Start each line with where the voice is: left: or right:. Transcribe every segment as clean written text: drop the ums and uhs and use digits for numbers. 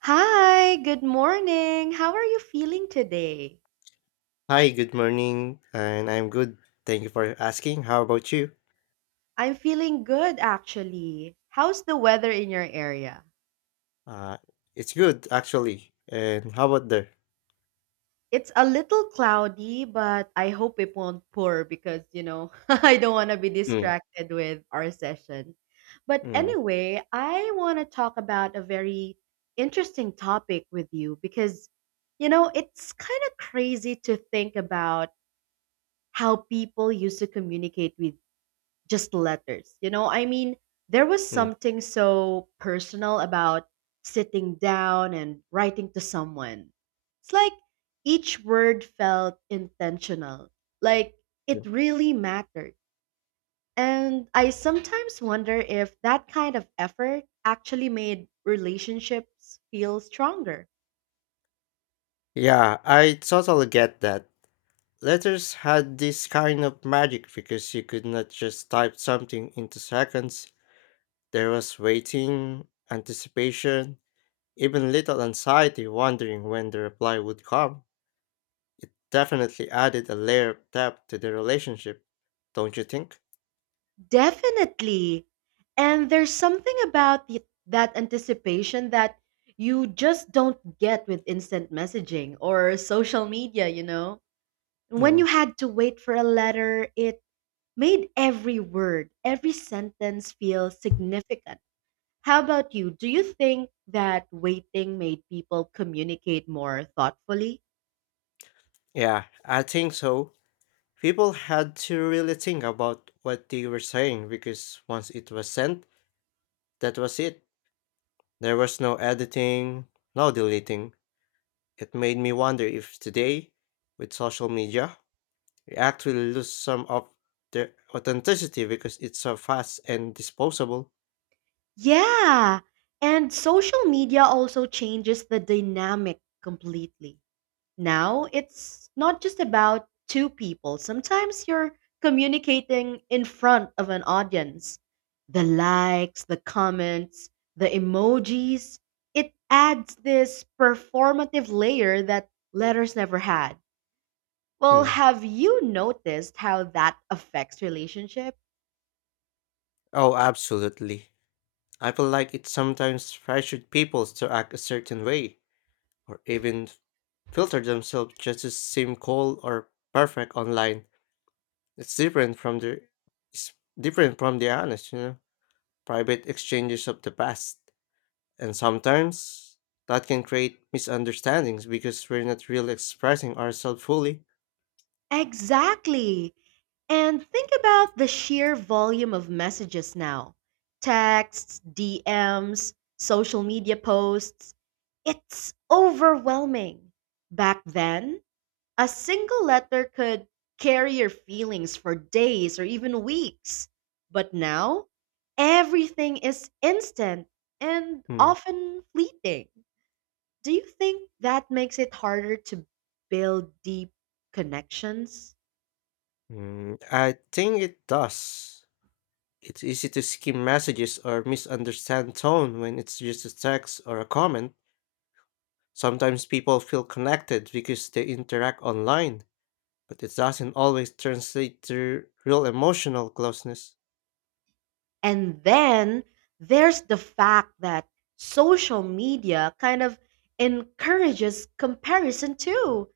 right: Hi, good morning. How are you feeling today?
left: Hi, good morning, and I'm good. Thank you for asking. How about you?
right: I'm feeling good actually. How's the weather in your area?
left: Uh, it's good actually. And how about there?
right: It's a little cloudy, but I hope it won't pour because, I don't want to be
left: Mm,
right: distracted with our session. But
left: mm,
right: anyway, I want to talk about a very interesting topic with you because, it's kind of crazy to think about how people used to communicate with just letters. I mean, there was
left: mm,
right: something so personal about sitting down and writing to someone. It's like each word felt intentional, like it
left: mm.
right: really mattered. And I sometimes wonder if that kind of effort actually made relationships feel stronger.
left: Yeah, I totally get that. Letters had this kind of magic because you could not just type something into seconds. There was waiting, anticipation, even little anxiety wondering when the reply would come, definitely added a layer of depth to the relationship, don't you think?
right: Definitely. And there's something about that anticipation that you just don't get with instant messaging or social media, you know? When
left: Mm,
right: you had to wait for a letter, it made every word, every sentence feel significant. How about you? Do you think that waiting made people communicate more thoughtfully?
left: yeah, I think so. People had to really think about what they were saying because once it was sent, that was it. There was no editing, no deleting. It made me wonder if today, with social media, we actually lose some of the authenticity because it's so fast and disposable.
right: Yeah. And social media also changes the dynamic completely. Now, it's not just about two people. Sometimes you're communicating in front of an audience. The likes, the comments, the emojis, it adds this performative layer that letters never had. Well,
left: Hmm.
right: have you noticed how that affects relationship?
left: Oh, absolutely. I feel like it sometimes pressured people to act a certain way, or even filter themselves just to seem cool or perfect online. It's different from the it's different from the honest, private exchanges of the past. And sometimes that can create misunderstandings because we're not really expressing ourselves fully.
right: Exactly. And think about the sheer volume of messages now, texts, DMs, social media posts. It's overwhelming. Back then, a single letter could carry your feelings for days or even weeks. But now, everything is instant and
left: Mm,
right: often fleeting. Do you think that makes it harder to build deep connections?
left: mm, I think it does. It's easy to skim messages or misunderstand tone when it's just a text or a comment. Sometimes people feel connected because they interact online, but it doesn't always translate to real emotional closeness.
right: And then there's the fact that social media kind of encourages comparison too.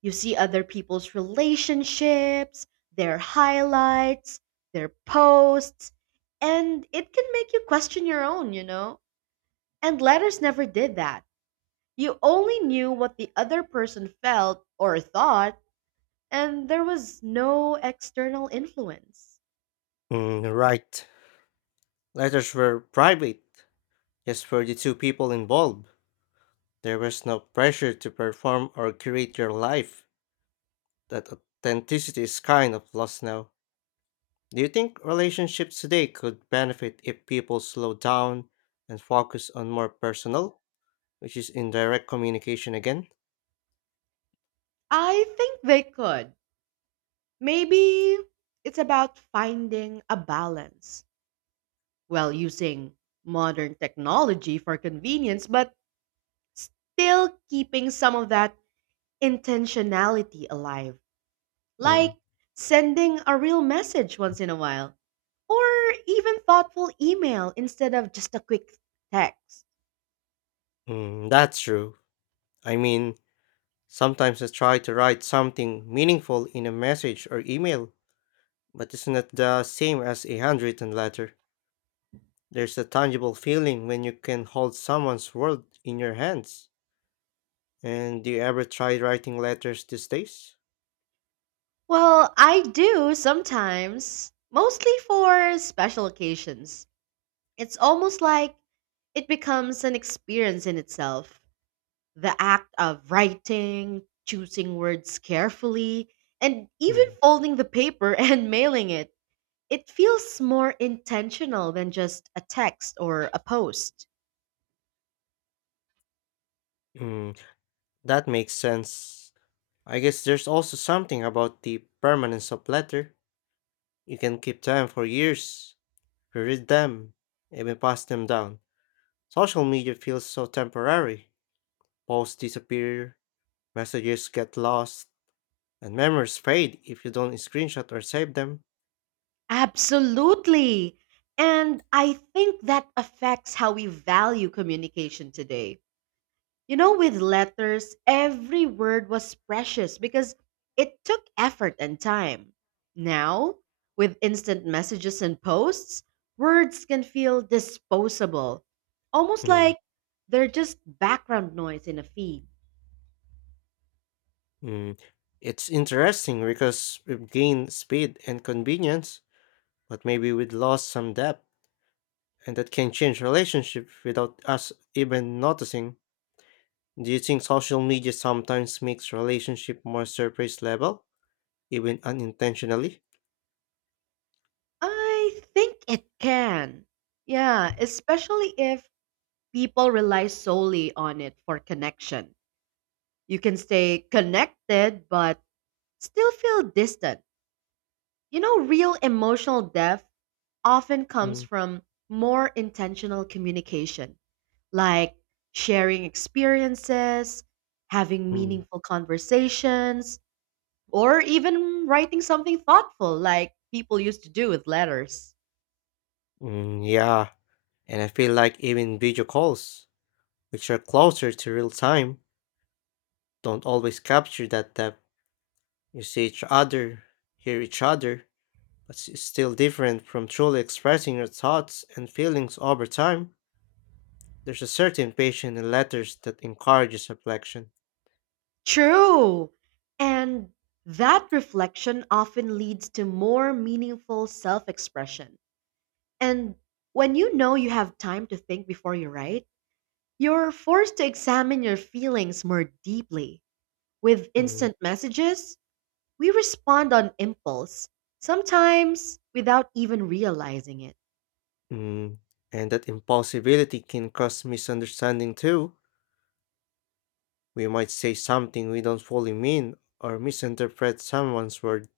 right: You see other people's relationships, their highlights, their posts, and it can make you question your own, you know? And letters never did that. You only knew what the other person felt or thought, and there was no external influence.
left: Mm, right. Letters were private, just for the two people involved. There was no pressure to perform or create your life. That authenticity is kind of lost now. Do you think relationships today could benefit if people slow down and focus on more personal, which is indirect communication again?
right: I think they could. Maybe it's about finding a balance while using modern technology for convenience, but still keeping some of that intentionality alive.
left: Mm,
right: Like sending a real message once in a while, or even thoughtful email instead of just a quick text.
left: mm, that's true. I mean, sometimes I try to write something meaningful in a message or email, but it's not the same as a handwritten letter. There's a tangible feeling when you can hold someone's world in your hands. And do you ever try writing letters these days?
right: Well, I do sometimes, mostly for special occasions. It's almost like it becomes an experience in itself. The act of writing, choosing words carefully, and even
left: Hmm.
right: folding the paper and mailing it. It feels more intentional than just a text or a post.
left: Mm, that makes sense. I guess there's also something about the permanence of letter. You can keep them for years, read them, even pass them down. Social media feels so temporary. Posts disappear, messages get lost, and memories fade if you don't screenshot or save them.
right: Absolutely. And I think that affects how we value communication today. With letters, every word was precious because it took effort and time. Now, with instant messages and posts, words can feel disposable, almost
left: Mm,
right: like they're just background noise in a feed.
left: mm. It's interesting because we've gained speed and convenience, but maybe we've lost some depth, and that can change relationships without us even noticing. Do you think social media sometimes makes relationship more surface level, even unintentionally?
right: I think it can. Yeah, especially if people rely solely on it for connection. You can stay connected but still feel distant. Real emotional depth often comes
left: Mm.
right: from more intentional communication, like sharing experiences, having
left: Mm.
right: meaningful conversations, or even writing something thoughtful like people used to do with letters.
left: Mm, yeah, and I feel like even video calls, which are closer to real time, don't always capture that depth. You see each other, hear each other, but it's still different from truly expressing your thoughts and feelings over time. There's a certain patience in letters that encourages reflection.
right: True. And that reflection often leads to more meaningful self expression. And when you know you have time to think before you write, you're forced to examine your feelings more deeply. With
left: Mm.
right: instant messages, we respond on impulse, sometimes without even realizing it.
left: Mm. And that impulsivity can cause misunderstanding too. We might say something we don't fully mean or misinterpret someone's word.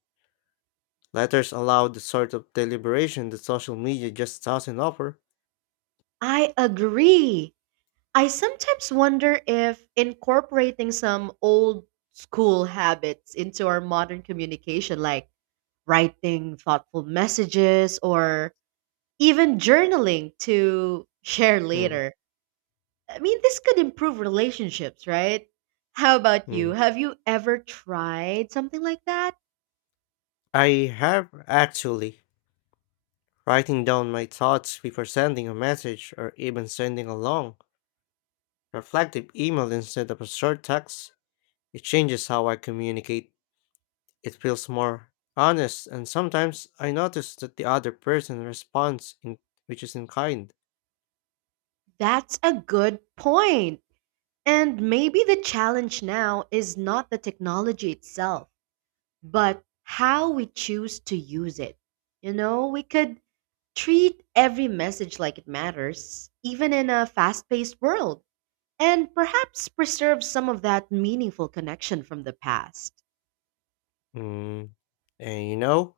left: Letters allow the sort of deliberation that social media just doesn't offer.
right: I agree. I sometimes wonder if incorporating some old school habits into our modern communication, like writing thoughtful messages or even journaling to share
left: Hmm.
right: later, I mean, this could improve relationships, right? How about you?
left: Mm.
right: Have you ever tried something like that?
left: I have actually writing down my thoughts before sending a message or even sending a long, reflective email instead of a short text. It changes how I communicate. It feels more honest, and sometimes I notice that the other person responds in, which is in kind.
right: That's a good point. And maybe the challenge now is not the technology itself but how we choose to use it. We could treat every message like it matters, even in a fast paced world, and perhaps preserve some of that meaningful connection from the past.
left: Mm. And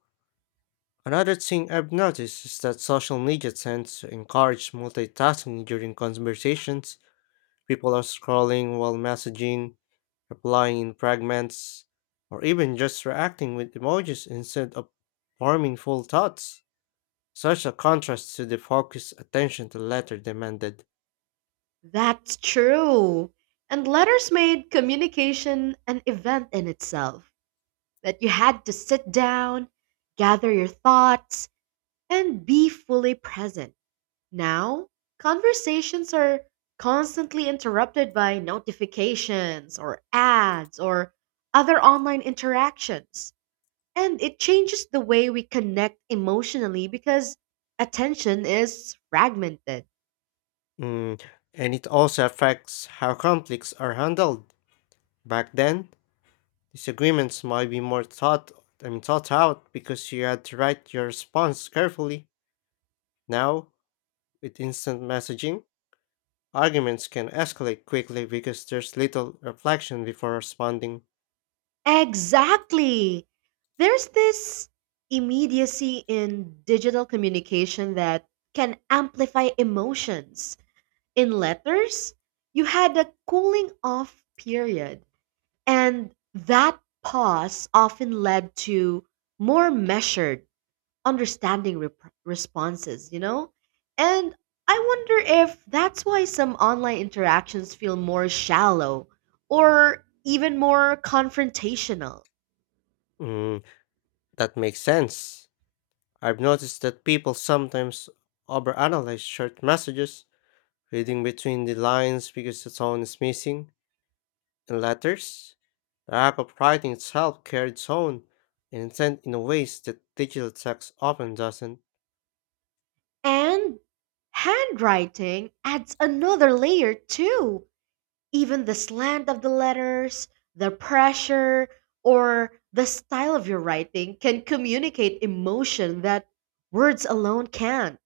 left: another thing I've noticed is that social media tends to encourage multitasking during conversations. People are scrolling while messaging, replying in fragments, or even just reacting with emojis instead of forming full thoughts. Such a contrast to the focused attention the letter demanded.
right: That's true. And letters made communication an event in itself that you had to sit down, gather your thoughts, and be fully present. Now, conversations are constantly interrupted by notifications or ads or other online interactions. And it changes the way we connect emotionally because attention is fragmented.
left: Mm, and it also affects how conflicts are handled. Back then, disagreements might be more thought I mean, thought out because you had to write your response carefully. Now, with instant messaging, arguments can escalate quickly because there's little reflection before responding.
right: Exactly. There's this immediacy in digital communication that can amplify emotions. In letters, you had a cooling off period. And that pause often led to more measured, understanding responses, you know? And I wonder if that's why some online interactions feel more shallow or even more confrontational.
left: Mm, that makes sense. I've noticed that people sometimes overanalyze short messages, reading between the lines because the tone is missing. In letters, the act of writing itself carried its own intent in ways that digital text often doesn't.
right: And handwriting adds another layer too. Even the slant of the letters, the pressure, or the style of your writing can communicate emotion that words alone can't.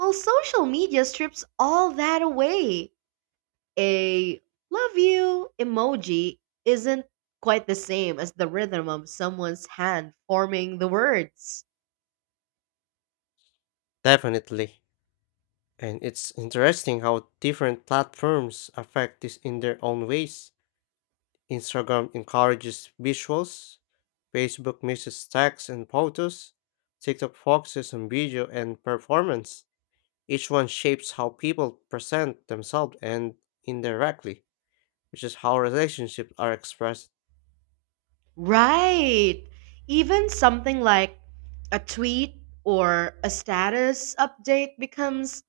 right: Well, social media strips all that away. A love you emoji isn't quite the same as the rhythm of someone's hand forming the words.
left: Definitely. And it's interesting how different platforms affect this in their own ways. Instagram encourages visuals, Facebook mixes text and photos, TikTok focuses on video and performance. Each one shapes how people present themselves and indirectly, which is how relationships are expressed.
right: Right. Even something like a tweet or a status update becomes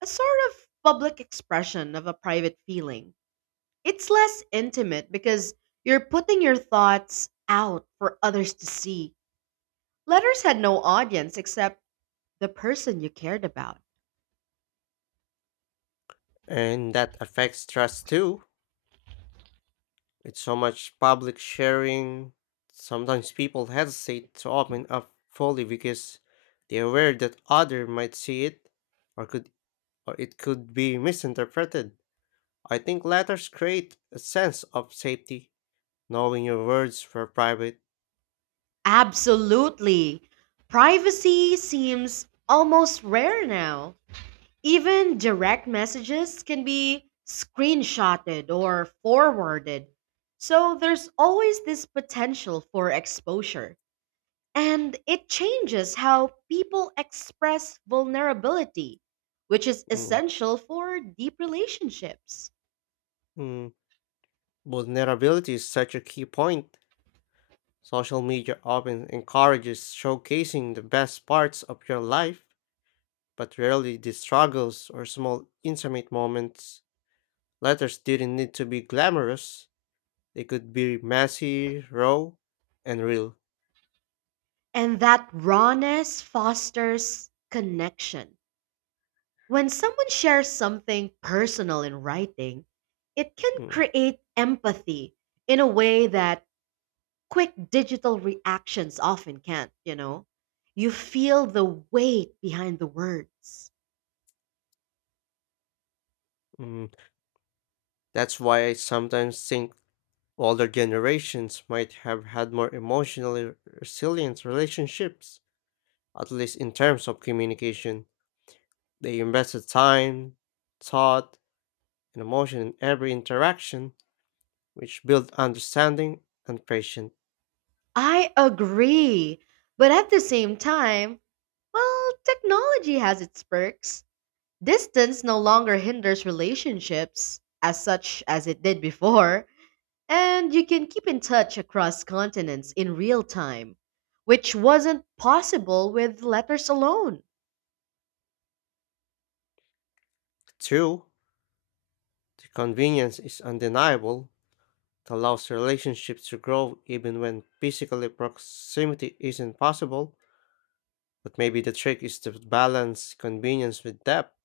right: a sort of public expression of a private feeling. It's less intimate because you're putting your thoughts out for others to see. Letters had no audience except the person you cared about.
left: And that affects trust too. With so much public sharing, sometimes people hesitate to open up fully because they're aware that other might see it, or could, or it could be misinterpreted. I think letters create a sense of safety, knowing your words were private.
right: Absolutely. Privacy seems almost rare now. Even direct messages can be screenshotted or forwarded. So there's always this potential for exposure. And it changes how people express vulnerability, which is
left: Mm.
right: essential for deep relationships.
left: Mm. Vulnerability is such a key point. Social media often encourages showcasing the best parts of your life, but rarely the struggles or small intimate moments. Letters didn't need to be glamorous, they could be messy, raw, and real.
right: And that rawness fosters connection. When someone shares something personal in writing, it can
left: Mm,
right: create empathy in a way that quick digital reactions often can't, you know? You feel the weight behind the words.
left: mm. That's why I sometimes think older generations might have had more emotionally resilient relationships, at least in terms of communication. They invested time, thought, and emotion in every interaction, which build understanding and patience.
right: I agree. But at the same time, well, technology has its perks. Distance no longer hinders relationships as such as it did before, and you can keep in touch across continents in real time, which wasn't possible with letters alone.
left: Two, the convenience is undeniable. It allows relationships to grow even when physically proximity isn't possible. But maybe the trick is to balance convenience with depth,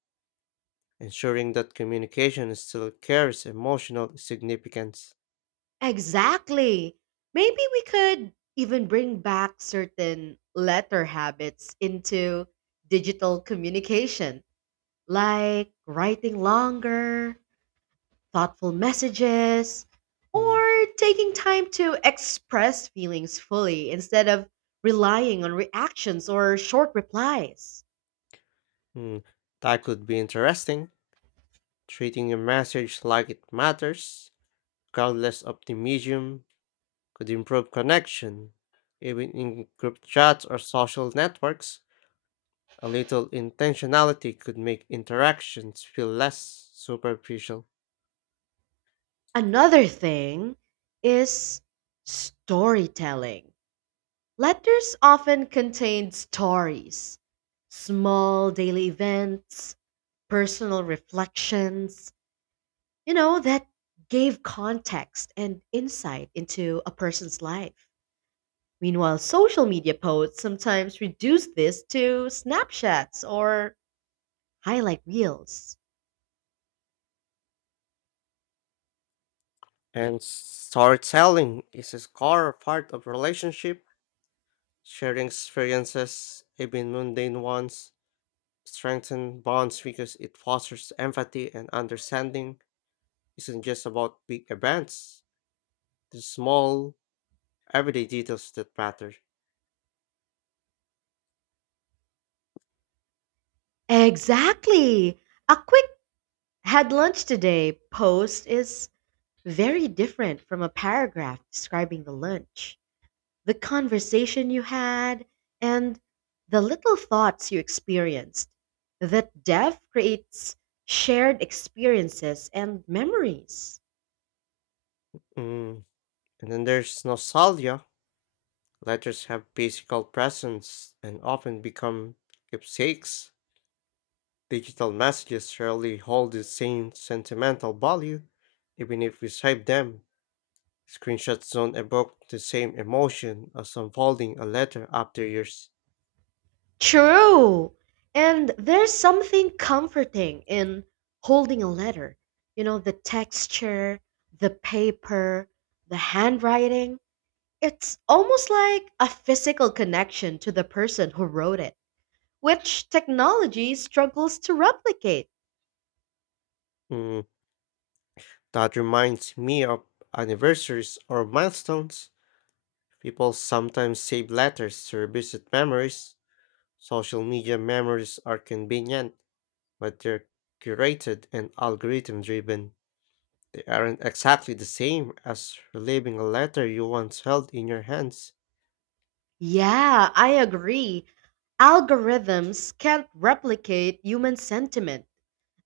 left: ensuring that communication still carries emotional significance.
right: Exactly. Maybe we could even bring back certain letter habits into digital communication, like writing longer, thoughtful messages,
left: Mm,
right: or taking time to express feelings fully instead of relying on reactions or short replies.
left: mm. That could be interesting. Treating a message like it matters, regardless of the medium, could improve connection. Even in group chats or social networks, a little intentionality could make interactions feel less superficial.
right: Another thing is storytelling. Letters often contain stories, small daily events, personal reflections, that gave context and insight into a person's life. Meanwhile, social media posts sometimes reduce this to snapshots or highlight reels.
left: And storytelling is a core part of relationship. Sharing experiences, even mundane ones, strengthen bonds because it fosters empathy and understanding. Isn't just about big events. The small, everyday details that matter.
right: Exactly! A quick had lunch today post is very different from a paragraph describing the lunch, the conversation you had, and the little thoughts you experienced. That depth creates shared experiences and memories.
left: Mm. And then there's nostalgia. Letters have physical presence and often become keepsakes. Digital messages rarely hold the same sentimental value, even if we save them. Screenshots don't evoke the same emotion as unfolding a letter after years.
right: True. And there's something comforting in holding a letter. You know, the texture, the paper, the handwriting. It's almost like a physical connection to the person who wrote it, which technology struggles to replicate.
left: Mm, that reminds me of anniversaries or milestones. People sometimes save letters to revisit memories. Social media memories are convenient, but they're curated and algorithm driven. They aren't exactly the same as reliving a letter you once held in your hands.
right: Yeah, I agree. Algorithms can't replicate human sentiment.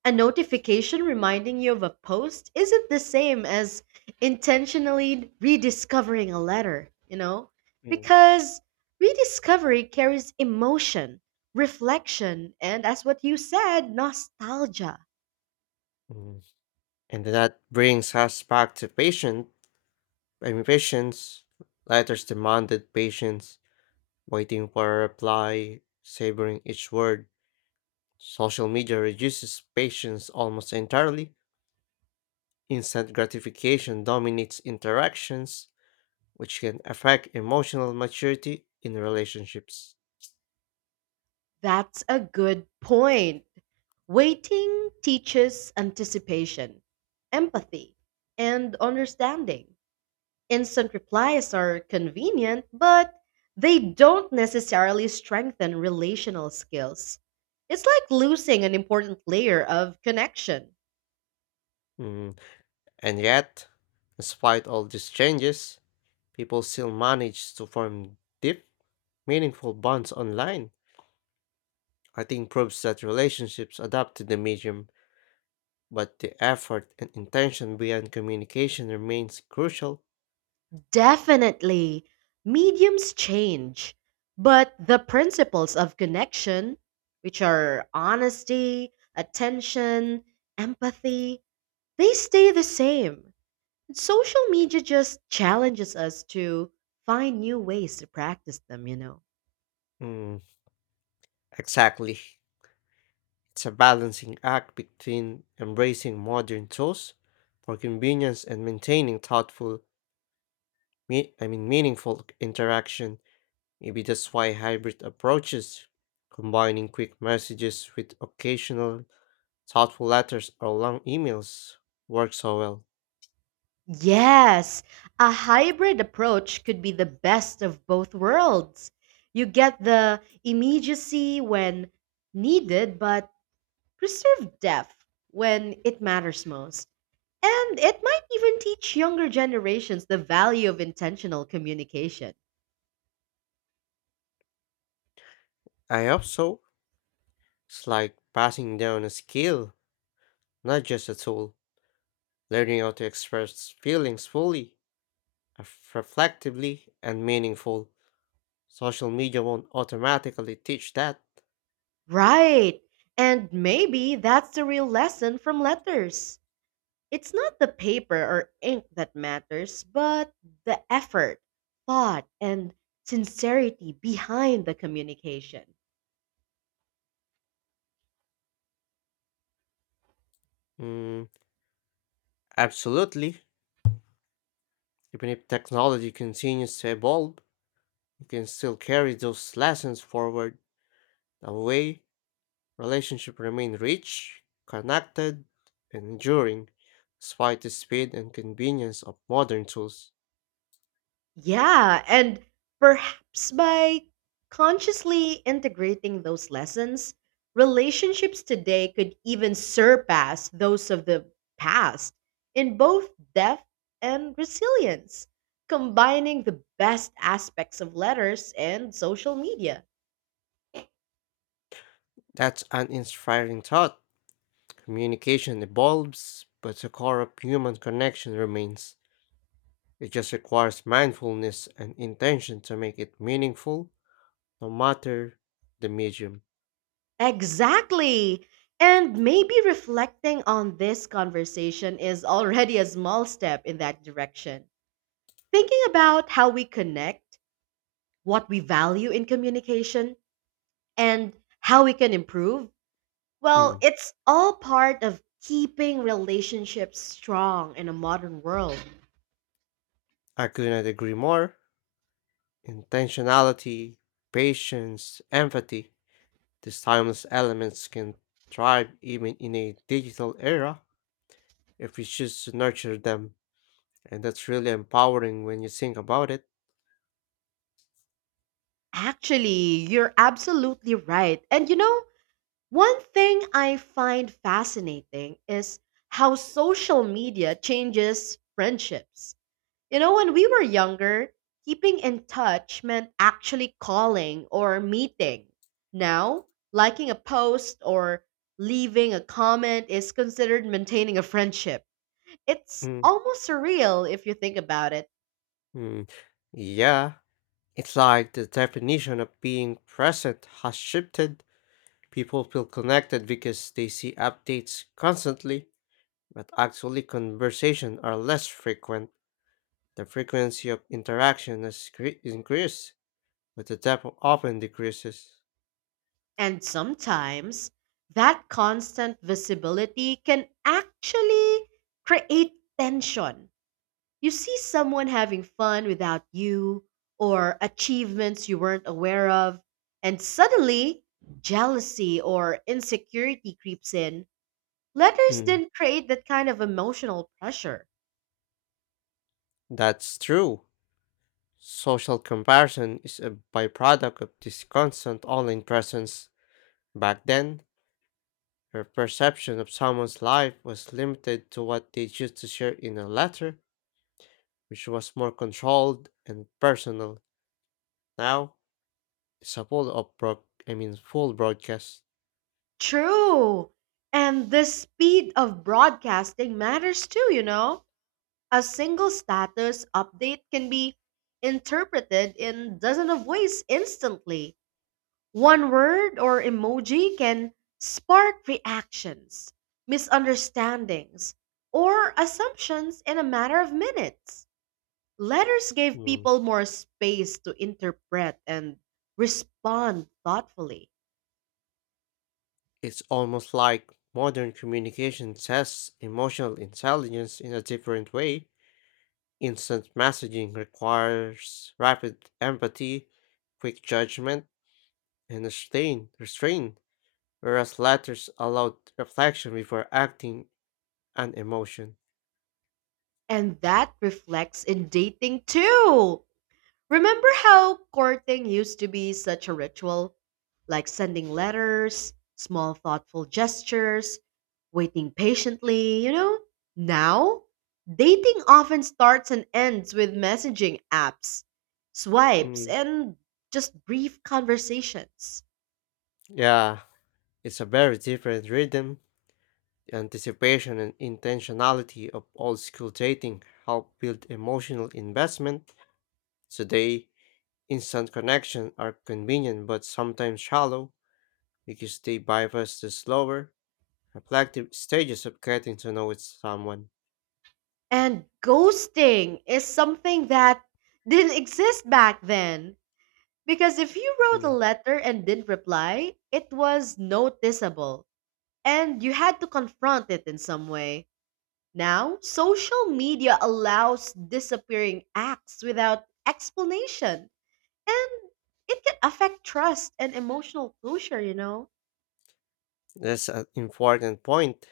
right: A notification reminding you of a post isn't the same as intentionally rediscovering a letter, you know?
left: Mm.
right: Because rediscovery carries emotion, reflection, and as what you said, nostalgia.
left: Mm. And that brings us back to I mean, patience. Letters demanded patience, waiting for a reply, savoring each word. Social media reduces patience almost entirely. Instant gratification dominates interactions, which can affect emotional maturity in relationships.
right: That's a good point. Waiting teaches anticipation, empathy, and understanding. Instant replies are convenient, but they don't necessarily strengthen relational skills. It's like losing an important layer of connection.
left: Mm. And yet, despite all these changes, people still manage to form deep, meaningful bonds online. I think proves that relationships adapt to the medium, but the effort and intention behind communication remains crucial.
right: Definitely, mediums change, but the principles of connection, which are honesty, attention, empathy, they stay the same. Social media just challenges us to find new ways to practice them, you know.
left: Mm, exactly. It's a balancing act between embracing modern tools for convenience and maintaining thoughtful, I mean, meaningful interaction. Maybe that's why hybrid approaches, combining quick messages with occasional thoughtful letters or long emails, work so well.
right: Yes, a hybrid approach could be the best of both worlds. You get the immediacy when needed, but preserve depth when it matters most. And it might even teach younger generations the value of intentional communication.
left: I hope so. It's like passing down a skill, not just a tool. Learning how to express feelings fully, reflectively, and meaningful. Social media won't automatically teach that.
right: Right. And maybe that's the real lesson from letters. It's not the paper or ink that matters, but the effort, thought, and sincerity behind the communication.
left: Mm, absolutely. Even if technology continues to evolve, you can still carry those lessons forward away. Relationships remain rich, connected, and enduring, despite the speed and convenience of modern tools.
right: Yeah, and perhaps by consciously integrating those lessons, relationships today could even surpass those of the past in both depth and resilience, combining the best aspects of letters and social media.
left: That's an inspiring thought. Communication evolves, but the core of human connection remains. It just requires mindfulness and intention to make it meaningful, no matter the medium.
right: Exactly. And maybe reflecting on this conversation is already a small step in that direction. Thinking about how we connect, what we value in communication, and how we can improve, well,
left: Mm,
right: it's all part of keeping relationships strong in a modern world.
left: I could not agree more. Intentionality, patience, empathy. These timeless elements can thrive even in a digital era if we choose to nurture them. And that's really empowering when you think about it.
right: Actually, you're absolutely right. And one thing I find fascinating is how social media changes friendships. When we were younger, keeping in touch meant actually calling or meeting. Now, liking a post or leaving a comment is considered maintaining a friendship. It's
left: Mm,
right: almost surreal if you think about it.
left: mm. Yeah, it's like the definition of being present has shifted. People feel connected because they see updates constantly, but actually, conversations are less frequent. The frequency of interaction has increased, but the depth often decreases.
right: And sometimes that constant visibility can actually create tension. You see someone having fun without you, or achievements you weren't aware of, and suddenly jealousy or insecurity creeps in. Letters
left: Mm,
right: didn't create that kind of emotional pressure.
left: that's true. Social comparison is a byproduct of this constant online presence. Back then, her perception of someone's life was limited to what they choose to share in a letter, which was more controlled and personal. Now, it's a I mean, full broadcast.
right: True. And the speed of broadcasting matters too, you know? A single status update can be interpreted in dozens of ways instantly. One word or emoji can spark reactions, misunderstandings, or assumptions in a matter of minutes. Letters gave
left: Mm.
right: people more space to interpret and respond thoughtfully.
left: It's almost like modern communication tests emotional intelligence in a different way. Instant messaging requires rapid empathy, quick judgment, and restrain, whereas latters allowed reflection before acting on emotion.
right: And that reflects in dating too. Remember how courting used to be such a ritual? Like sending letters, small thoughtful gestures, waiting patiently, you know? Now, dating often starts and ends with messaging apps, swipes,
left: Mm,
right: and just brief conversations.
left: yeah, it's a very different rhythm. The anticipation and intentionality of old school dating help build emotional investment. Today, instant connections are convenient but sometimes shallow because they bypass the slower, reflective stages of getting to know someone.
right: And ghosting is something that didn't exist back then. Because if you wrote a
left: Mm.
right: letter and didn't reply, it was noticeable and you had to confront it in some way. Now, social media allows disappearing acts without explanation, and it can affect trust and emotional closure, you know?
left: That's an important point.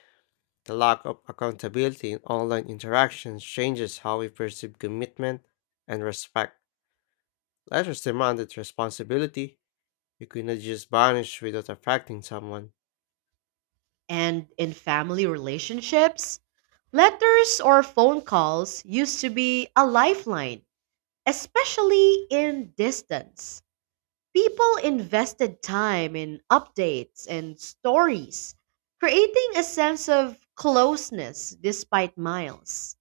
left: The lack of accountability in online interactions changes how we perceive commitment and respect. Let us demand that responsibility. You cannot just vanish without affecting someone.
right: And in family relationships, letters or phone calls used to be a lifeline, especially in distance. People invested time in updates and stories, creating a sense of closeness despite miles.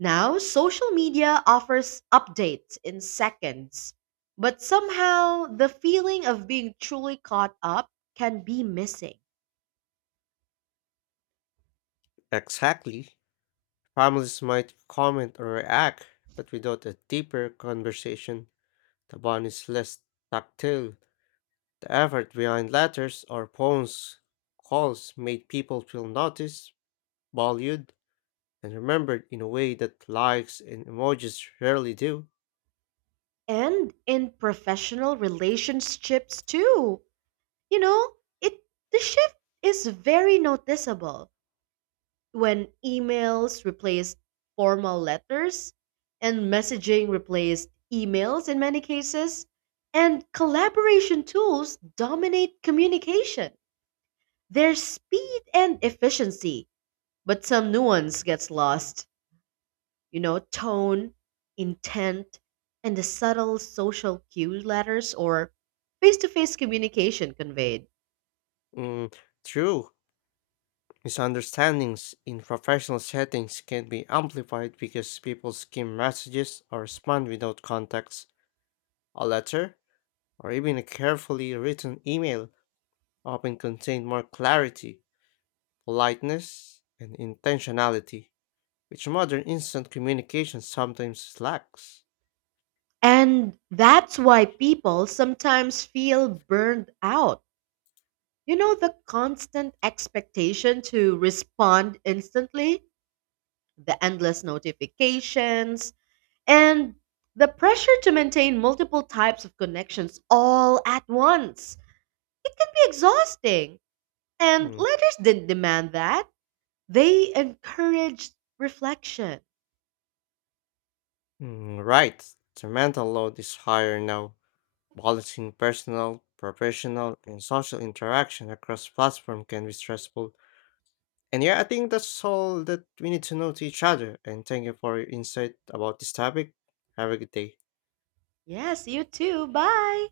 right: Now, social media offers updates in seconds, but somehow the feeling of being truly caught up can be missing.
left: Exactly. Families might comment or react, but without a deeper conversation, the bond is less tactile. The effort behind letters or phones calls made people feel noticed, valued, and remembered in a way that likes and emojis rarely do.
right: And in professional relationships too. You know, it the shift is very noticeable when emails replaced formal letters and messaging replaced emails in many cases and collaboration tools dominate communication, there's speed and efficiency but some nuance gets lost, you know, tone, intent, and the subtle social cue letters or face-to-face communication conveyed.
left: Mm, true, misunderstandings in professional settings can be amplified because people skim messages or respond without context. A letter, or even a carefully written email often contain more clarity, politeness, and intentionality, which modern instant communication sometimes lacks.
right: And that's why people sometimes feel burned out. The constant expectation to respond instantly, the endless notifications, and the pressure to maintain multiple types of connections all at once. It can be exhausting. And
left: Mm,
right: letters didn't demand that, they encouraged reflection.
left: mm, right, the mental load is higher now. Balancing personal, professional, and social interaction across platform can be stressful. And yeah, I think that's all that we need to know to each other. And thank you for your insight about this topic. Have a good day.
right: Yes, you too. Bye.